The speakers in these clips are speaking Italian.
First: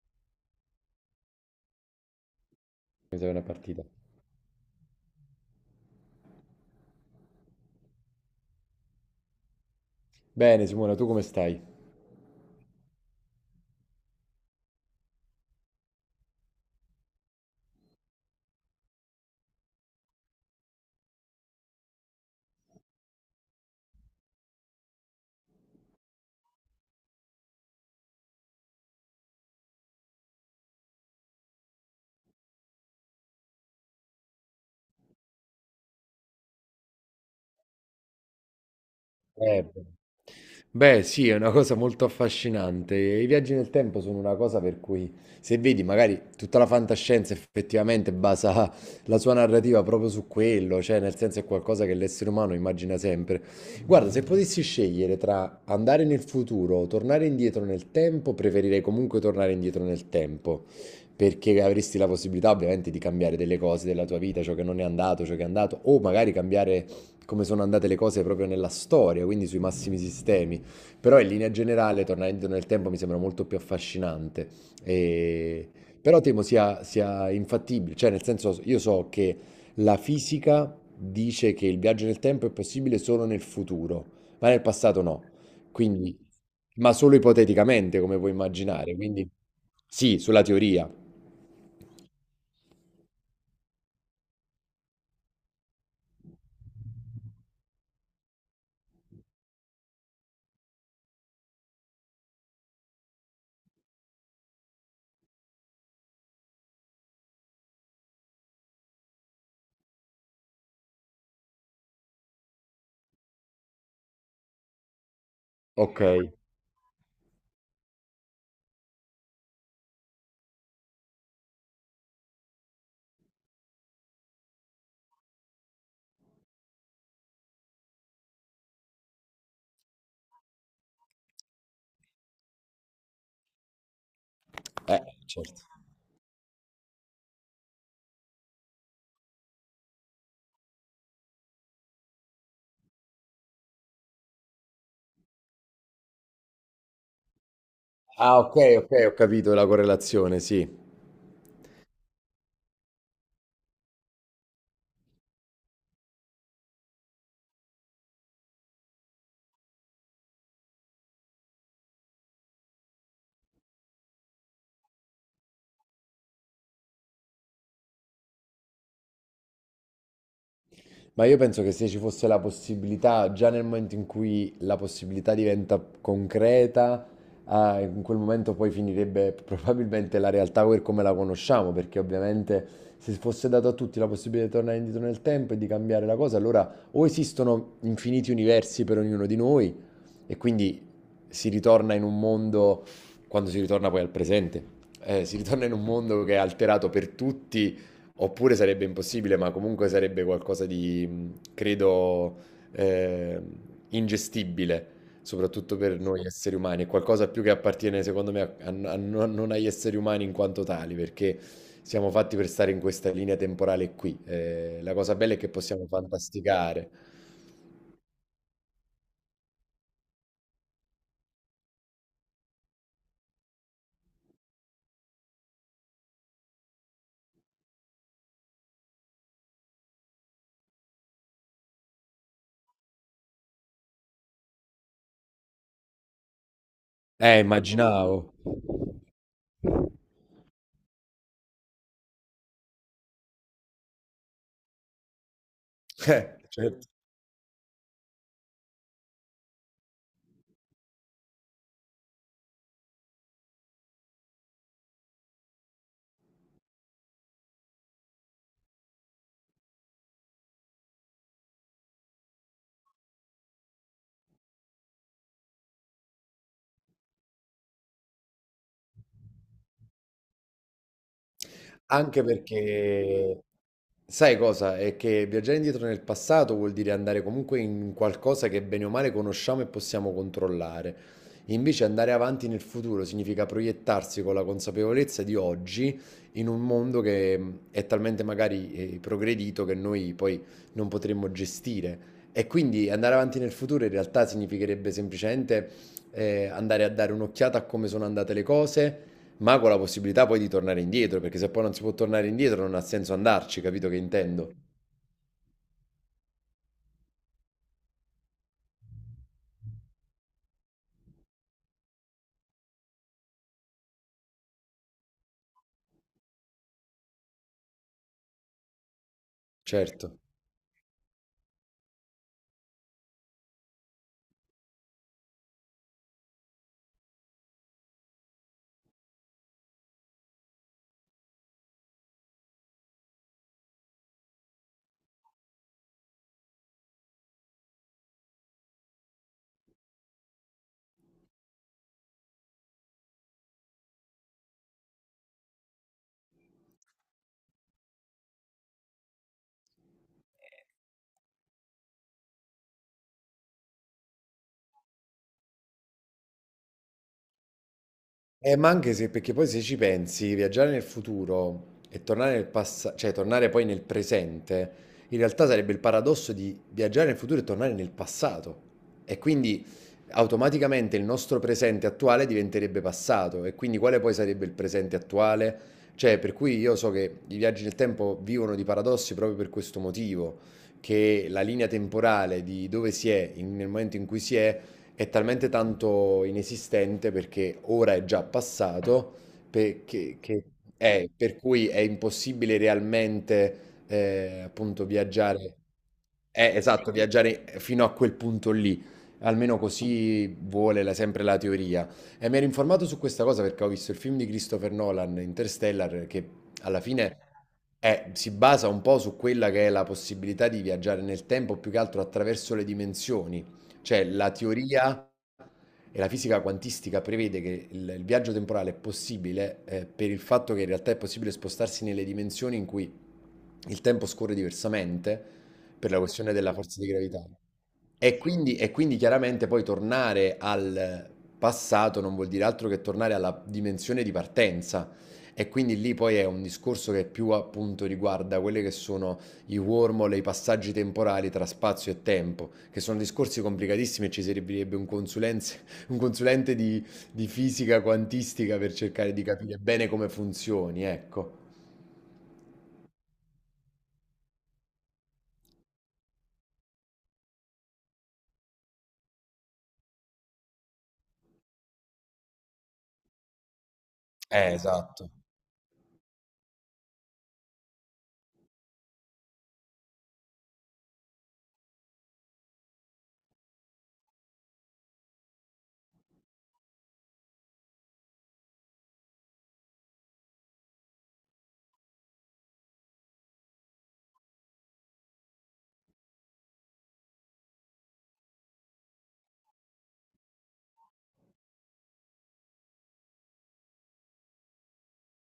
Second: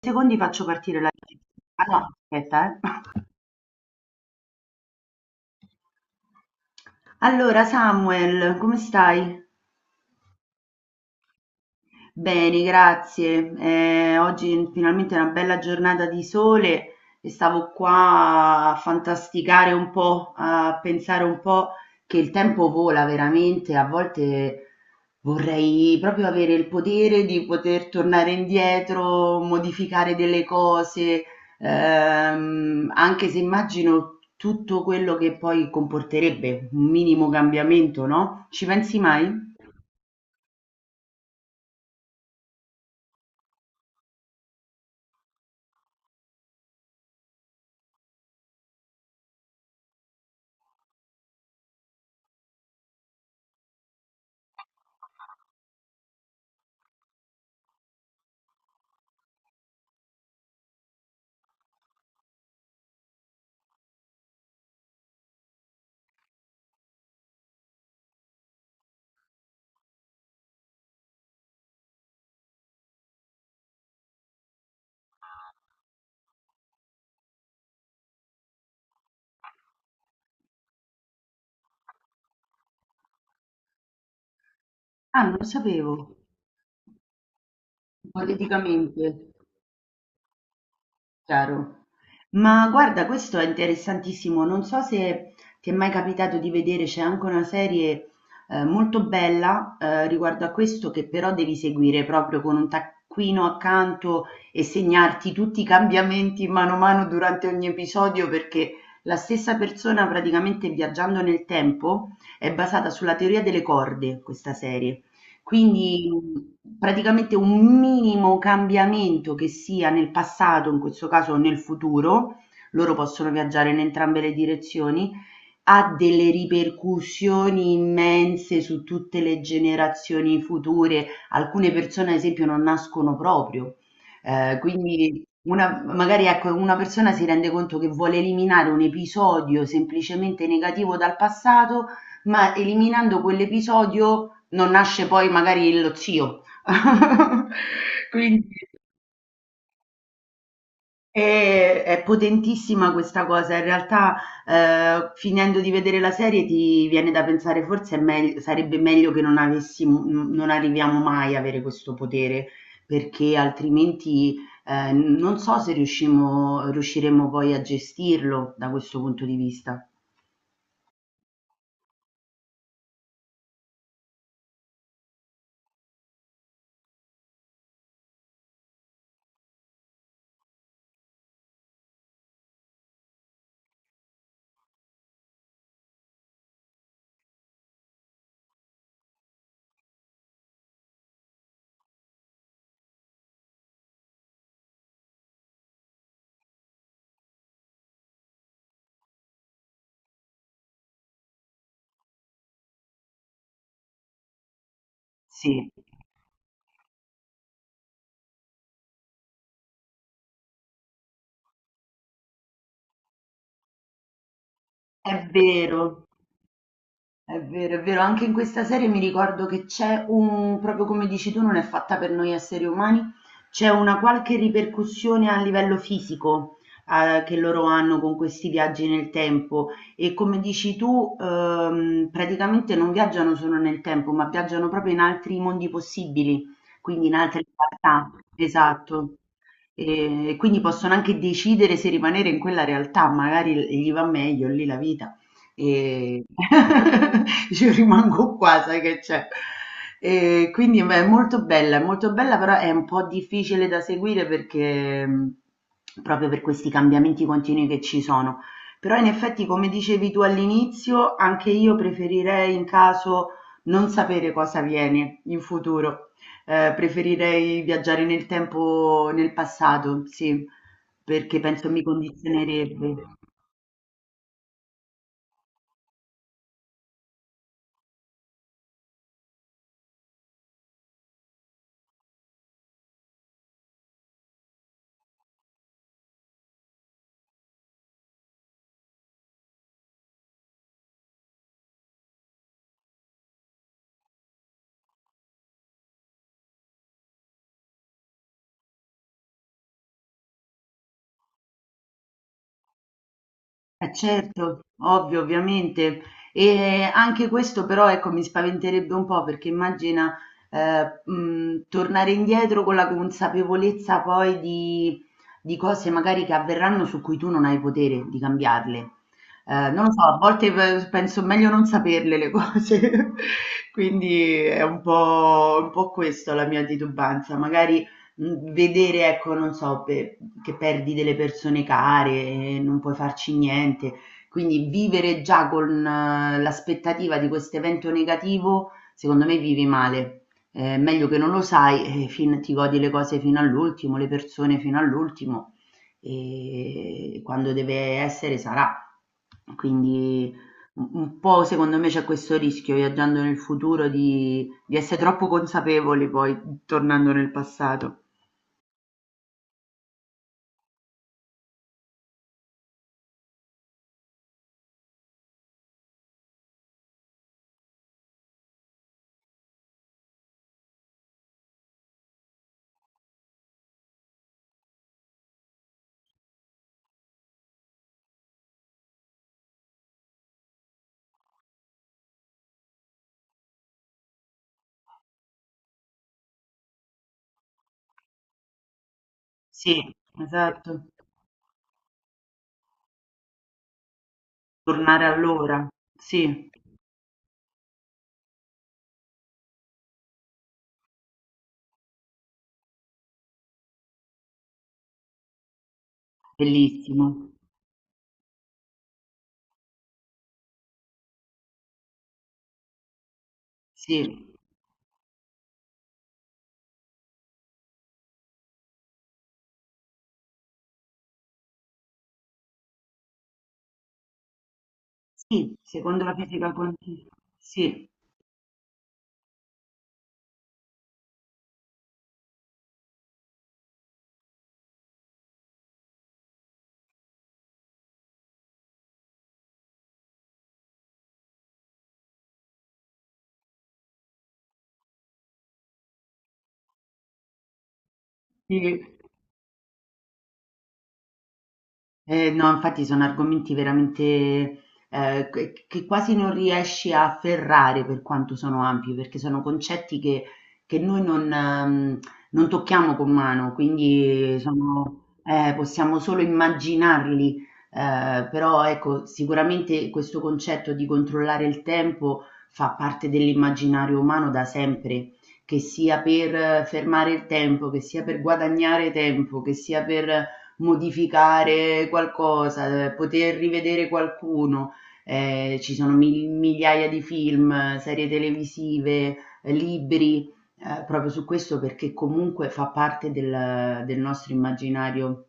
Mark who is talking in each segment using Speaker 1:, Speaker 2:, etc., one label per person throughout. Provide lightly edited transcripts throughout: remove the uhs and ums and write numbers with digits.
Speaker 1: Secondi faccio partire la... Ah no, aspetta,
Speaker 2: Mi serve una partita.
Speaker 1: Allora, Samuel, come stai?
Speaker 2: Bene, Simona, tu come stai?
Speaker 1: Bene, grazie. Oggi finalmente è una bella giornata di sole e stavo qua a fantasticare un po', a pensare un po' che il tempo vola veramente. A volte vorrei proprio avere il potere di poter tornare indietro, modificare delle cose, anche se immagino tutto quello che poi comporterebbe un minimo cambiamento, no? Ci pensi mai?
Speaker 2: Bene. Beh, sì, è una cosa molto affascinante. I viaggi nel tempo sono una cosa per cui, se vedi, magari tutta la fantascienza effettivamente basa la sua narrativa proprio su quello, cioè nel senso è qualcosa che l'essere umano immagina sempre. Guarda, se potessi scegliere tra andare nel futuro o tornare indietro nel tempo, preferirei comunque tornare indietro nel tempo, perché avresti la possibilità ovviamente di cambiare delle cose della tua vita, ciò che non è andato, ciò che è andato, o magari cambiare come sono andate le cose proprio nella storia, quindi sui massimi sistemi. Però in linea generale, tornare indietro nel tempo mi sembra molto più affascinante. E- Però temo sia infattibile, cioè nel senso io so che la fisica dice che il viaggio nel tempo è possibile solo nel futuro, ma nel passato no.
Speaker 1: Ah, non lo sapevo.
Speaker 2: Quindi, ma solo ipoteticamente, come puoi immaginare.
Speaker 1: Politicamente,
Speaker 2: Quindi sì, sulla teoria.
Speaker 1: chiaro. Ma guarda, questo è interessantissimo. Non so se ti è mai capitato di vedere, c'è anche una serie molto bella riguardo a questo, che però devi seguire proprio con un taccuino accanto e segnarti tutti i cambiamenti mano a mano durante ogni episodio, perché la stessa persona praticamente viaggiando nel tempo è basata sulla teoria delle corde, questa serie.
Speaker 2: Ok.
Speaker 1: Quindi, praticamente un minimo cambiamento, che sia nel passato, in questo caso, o nel futuro, loro possono viaggiare in entrambe le direzioni, ha delle ripercussioni immense su tutte le generazioni future. Alcune persone, ad esempio, non nascono proprio. Quindi
Speaker 2: Certo.
Speaker 1: una magari ecco, una persona si rende conto che vuole eliminare un episodio semplicemente negativo dal passato, ma eliminando quell'episodio non nasce poi magari lo zio.
Speaker 2: Ah,
Speaker 1: Quindi
Speaker 2: ok, ok, ho capito la correlazione, sì.
Speaker 1: è potentissima questa cosa. In realtà, finendo di vedere la serie ti viene da pensare forse è megl sarebbe meglio che non avessimo n non arriviamo mai a avere questo potere, perché altrimenti, non so se riuscimo riusciremo poi a gestirlo da questo punto di vista.
Speaker 2: Ma io penso che se ci fosse la possibilità, già nel momento in cui la possibilità diventa concreta, ah, in quel momento poi finirebbe probabilmente la realtà per come la conosciamo, perché ovviamente se fosse dato a tutti la possibilità di tornare indietro nel tempo e di cambiare la cosa, allora o esistono infiniti universi per ognuno di noi e quindi si ritorna in un mondo, quando si ritorna poi al presente, si ritorna in un mondo che è alterato per tutti. Oppure sarebbe impossibile, ma comunque sarebbe qualcosa di, mhmm, credo, ehm, ingestibile,
Speaker 1: Sì,
Speaker 2: soprattutto per noi esseri umani. È qualcosa più che appartiene, secondo me, a non agli esseri umani in quanto tali, perché siamo fatti per stare in questa linea temporale qui. La cosa
Speaker 1: è
Speaker 2: bella è che possiamo
Speaker 1: vero.
Speaker 2: fantasticare.
Speaker 1: È vero, è vero, anche in questa serie mi ricordo che c'è un, proprio come dici tu, non è fatta per noi esseri umani, c'è una qualche ripercussione a livello fisico, che loro hanno con questi viaggi nel tempo e come dici tu, praticamente non viaggiano solo nel tempo, ma viaggiano proprio in altri mondi possibili, quindi in altre realtà.
Speaker 2: Immaginavo.
Speaker 1: Esatto. E quindi possono anche decidere se rimanere in quella realtà, magari gli va meglio lì la vita. E
Speaker 2: Certo.
Speaker 1: io rimango qua, sai che c'è. E quindi beh, è molto bella, però è un po' difficile da seguire perché proprio per questi cambiamenti continui che ci sono. Però in effetti, come dicevi tu all'inizio, anche io preferirei in caso non sapere cosa viene in futuro. Preferirei viaggiare nel tempo, nel passato, sì, perché penso mi
Speaker 2: Anche
Speaker 1: condizionerebbe.
Speaker 2: perché, sai cosa? È che viaggiare indietro nel passato vuol dire andare comunque in qualcosa che bene o male conosciamo e possiamo controllare. Invece andare avanti nel futuro significa proiettarsi con la consapevolezza di oggi in un mondo che è talmente magari progredito che noi poi non potremmo gestire. E quindi andare avanti nel futuro in realtà significherebbe semplicemente andare a dare un'occhiata a come sono andate le cose ma con la possibilità poi di tornare indietro, perché se poi non si può tornare indietro non ha senso andarci, capito
Speaker 1: Eh
Speaker 2: che intendo?
Speaker 1: certo, ovvio, ovviamente. E anche questo però ecco mi spaventerebbe un po' perché immagina tornare indietro con la consapevolezza poi di cose magari che avverranno su cui tu non hai potere di cambiarle. Non lo so,
Speaker 2: Certo.
Speaker 1: a volte penso meglio non saperle le cose, quindi è un po' questo la mia titubanza. Magari vedere ecco, non so, pe che perdi delle persone care, non puoi farci niente, quindi vivere già con l'aspettativa di quest'evento negativo, secondo me vivi male. Meglio che non lo sai e fin ti godi le cose fino all'ultimo, le persone fino all'ultimo e quando deve essere sarà. Quindi u un po' secondo me c'è questo rischio viaggiando nel futuro di essere troppo consapevoli poi, tornando nel passato.
Speaker 2: Ma anche se, perché poi se ci pensi, viaggiare nel futuro e tornare nel passato, cioè tornare poi nel presente, in realtà sarebbe il paradosso di viaggiare nel futuro e tornare nel passato. E quindi automaticamente il nostro presente attuale diventerebbe passato. E quindi quale poi sarebbe il presente attuale? Cioè, per cui io so che i viaggi nel tempo vivono di paradossi proprio per questo motivo, che la linea temporale di dove si è nel momento in cui si è talmente tanto inesistente perché ora è già passato,
Speaker 1: Sì,
Speaker 2: perché, che
Speaker 1: esatto.
Speaker 2: è, per cui è impossibile realmente appunto
Speaker 1: Tornare
Speaker 2: viaggiare,
Speaker 1: all'ora. Sì,
Speaker 2: esatto, viaggiare fino a quel punto lì, almeno così vuole sempre la teoria. E mi ero informato su questa cosa perché ho visto il film di Christopher Nolan, Interstellar, che alla
Speaker 1: bellissimo.
Speaker 2: fine si basa un po' su quella che è la possibilità di viaggiare nel tempo, più che altro attraverso le dimensioni. Cioè,
Speaker 1: Sì,
Speaker 2: la teoria e la fisica quantistica prevede che il viaggio temporale è possibile per il fatto che in realtà è possibile spostarsi nelle dimensioni in cui il tempo scorre diversamente
Speaker 1: sì,
Speaker 2: per la
Speaker 1: secondo la
Speaker 2: questione
Speaker 1: fisica
Speaker 2: della forza di
Speaker 1: quantistica.
Speaker 2: gravità.
Speaker 1: Sì,
Speaker 2: E quindi chiaramente poi tornare al passato non vuol dire altro che tornare alla dimensione di partenza. E quindi lì poi è un discorso che più appunto riguarda quelli che sono i wormhole, i passaggi temporali tra spazio e tempo, che sono discorsi complicatissimi e ci servirebbe un, un consulente di fisica quantistica per
Speaker 1: sì.
Speaker 2: cercare di capire bene come funzioni, ecco.
Speaker 1: No, infatti sono argomenti veramente che quasi non riesci a afferrare per quanto sono ampi, perché sono concetti che noi non, non tocchiamo con mano, quindi
Speaker 2: Esatto.
Speaker 1: sono, possiamo solo immaginarli. Però ecco, sicuramente questo concetto di controllare il tempo fa parte dell'immaginario umano da sempre, che sia per fermare il tempo, che sia per guadagnare tempo, che sia per modificare qualcosa, poter rivedere qualcuno. Ci sono migliaia di film, serie televisive, libri, proprio su questo perché comunque fa parte del, del nostro immaginario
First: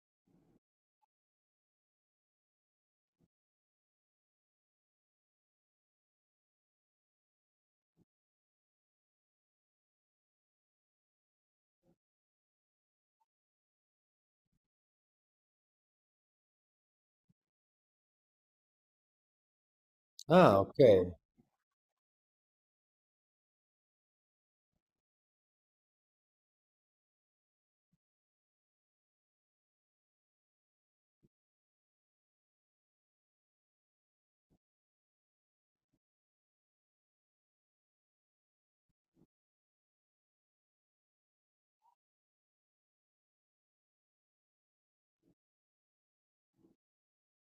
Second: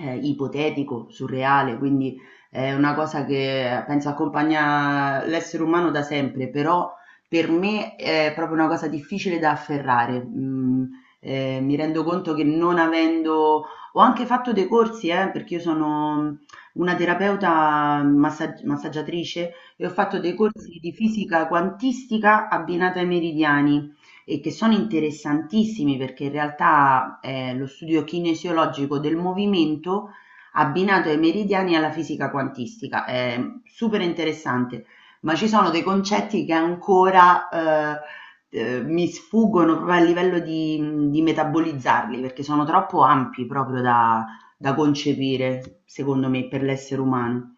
Speaker 1: ipotetico, surreale, quindi è una cosa che penso accompagna l'essere umano da sempre, però per me è proprio una cosa difficile da afferrare. Mi rendo conto che non avendo ho anche fatto dei corsi, perché io sono una terapeuta massaggiatrice e ho fatto dei
Speaker 2: Ah, ok.
Speaker 1: corsi di fisica quantistica abbinata ai meridiani e che sono interessantissimi perché in realtà è lo studio kinesiologico del movimento abbinato ai meridiani e alla fisica quantistica. È super interessante, ma ci sono dei concetti che ancora mi sfuggono proprio a livello di di metabolizzarli, perché sono troppo ampi proprio da da concepire, secondo me, per l'essere umano.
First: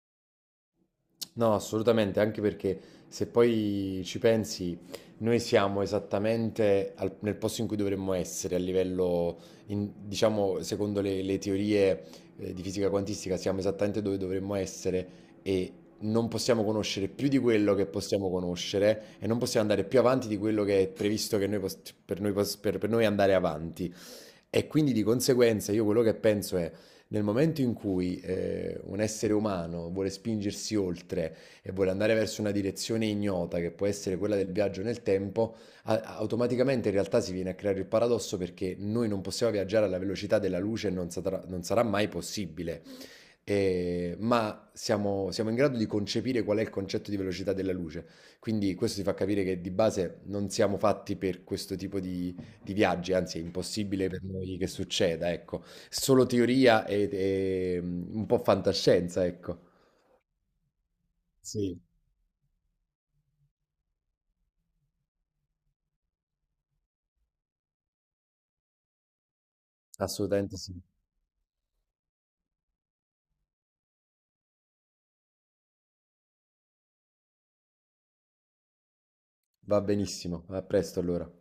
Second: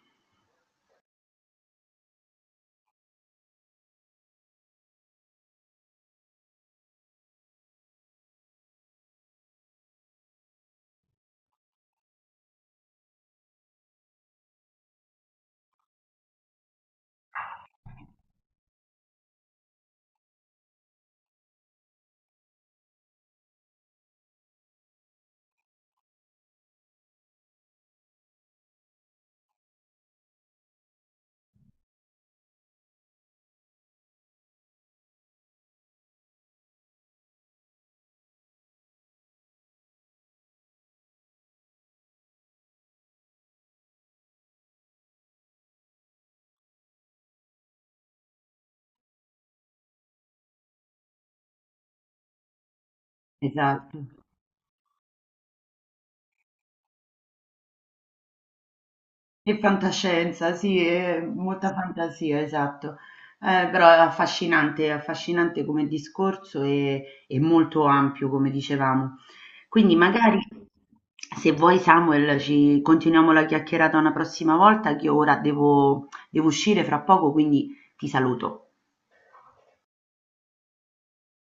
Speaker 2: No, assolutamente, anche perché se poi ci pensi, noi siamo esattamente nel posto in cui dovremmo essere a livello, in- diciamo, secondo le teorie di fisica quantistica, siamo esattamente dove dovremmo essere e non possiamo conoscere più di quello che possiamo conoscere e non possiamo andare più avanti di quello che è previsto che noi per noi, per noi andare avanti. E quindi di conseguenza io quello che penso è, nel momento in cui un essere umano vuole spingersi oltre e vuole andare verso una direzione ignota, che può essere quella del viaggio nel tempo, automaticamente in realtà si viene a creare il paradosso perché noi non possiamo viaggiare alla velocità della luce e non sarà mai possibile ma siamo, siamo in grado di concepire qual è il concetto di velocità della luce. Quindi questo ti fa capire che di base non siamo fatti per questo tipo di viaggi, anzi è
Speaker 1: Esatto.
Speaker 2: impossibile per noi che succeda, ecco. Solo teoria e, mm, un po' fantascienza,
Speaker 1: E
Speaker 2: ecco.
Speaker 1: fantascienza, sì, e molta
Speaker 2: Sì.
Speaker 1: fantasia, esatto. Però è affascinante come discorso e molto ampio, come dicevamo. Quindi magari,
Speaker 2: Assolutamente sì.
Speaker 1: se vuoi Samuel, ci continuiamo la chiacchierata una prossima volta, che io ora devo uscire fra poco, quindi ti saluto.
Speaker 2: Va benissimo, a presto allora.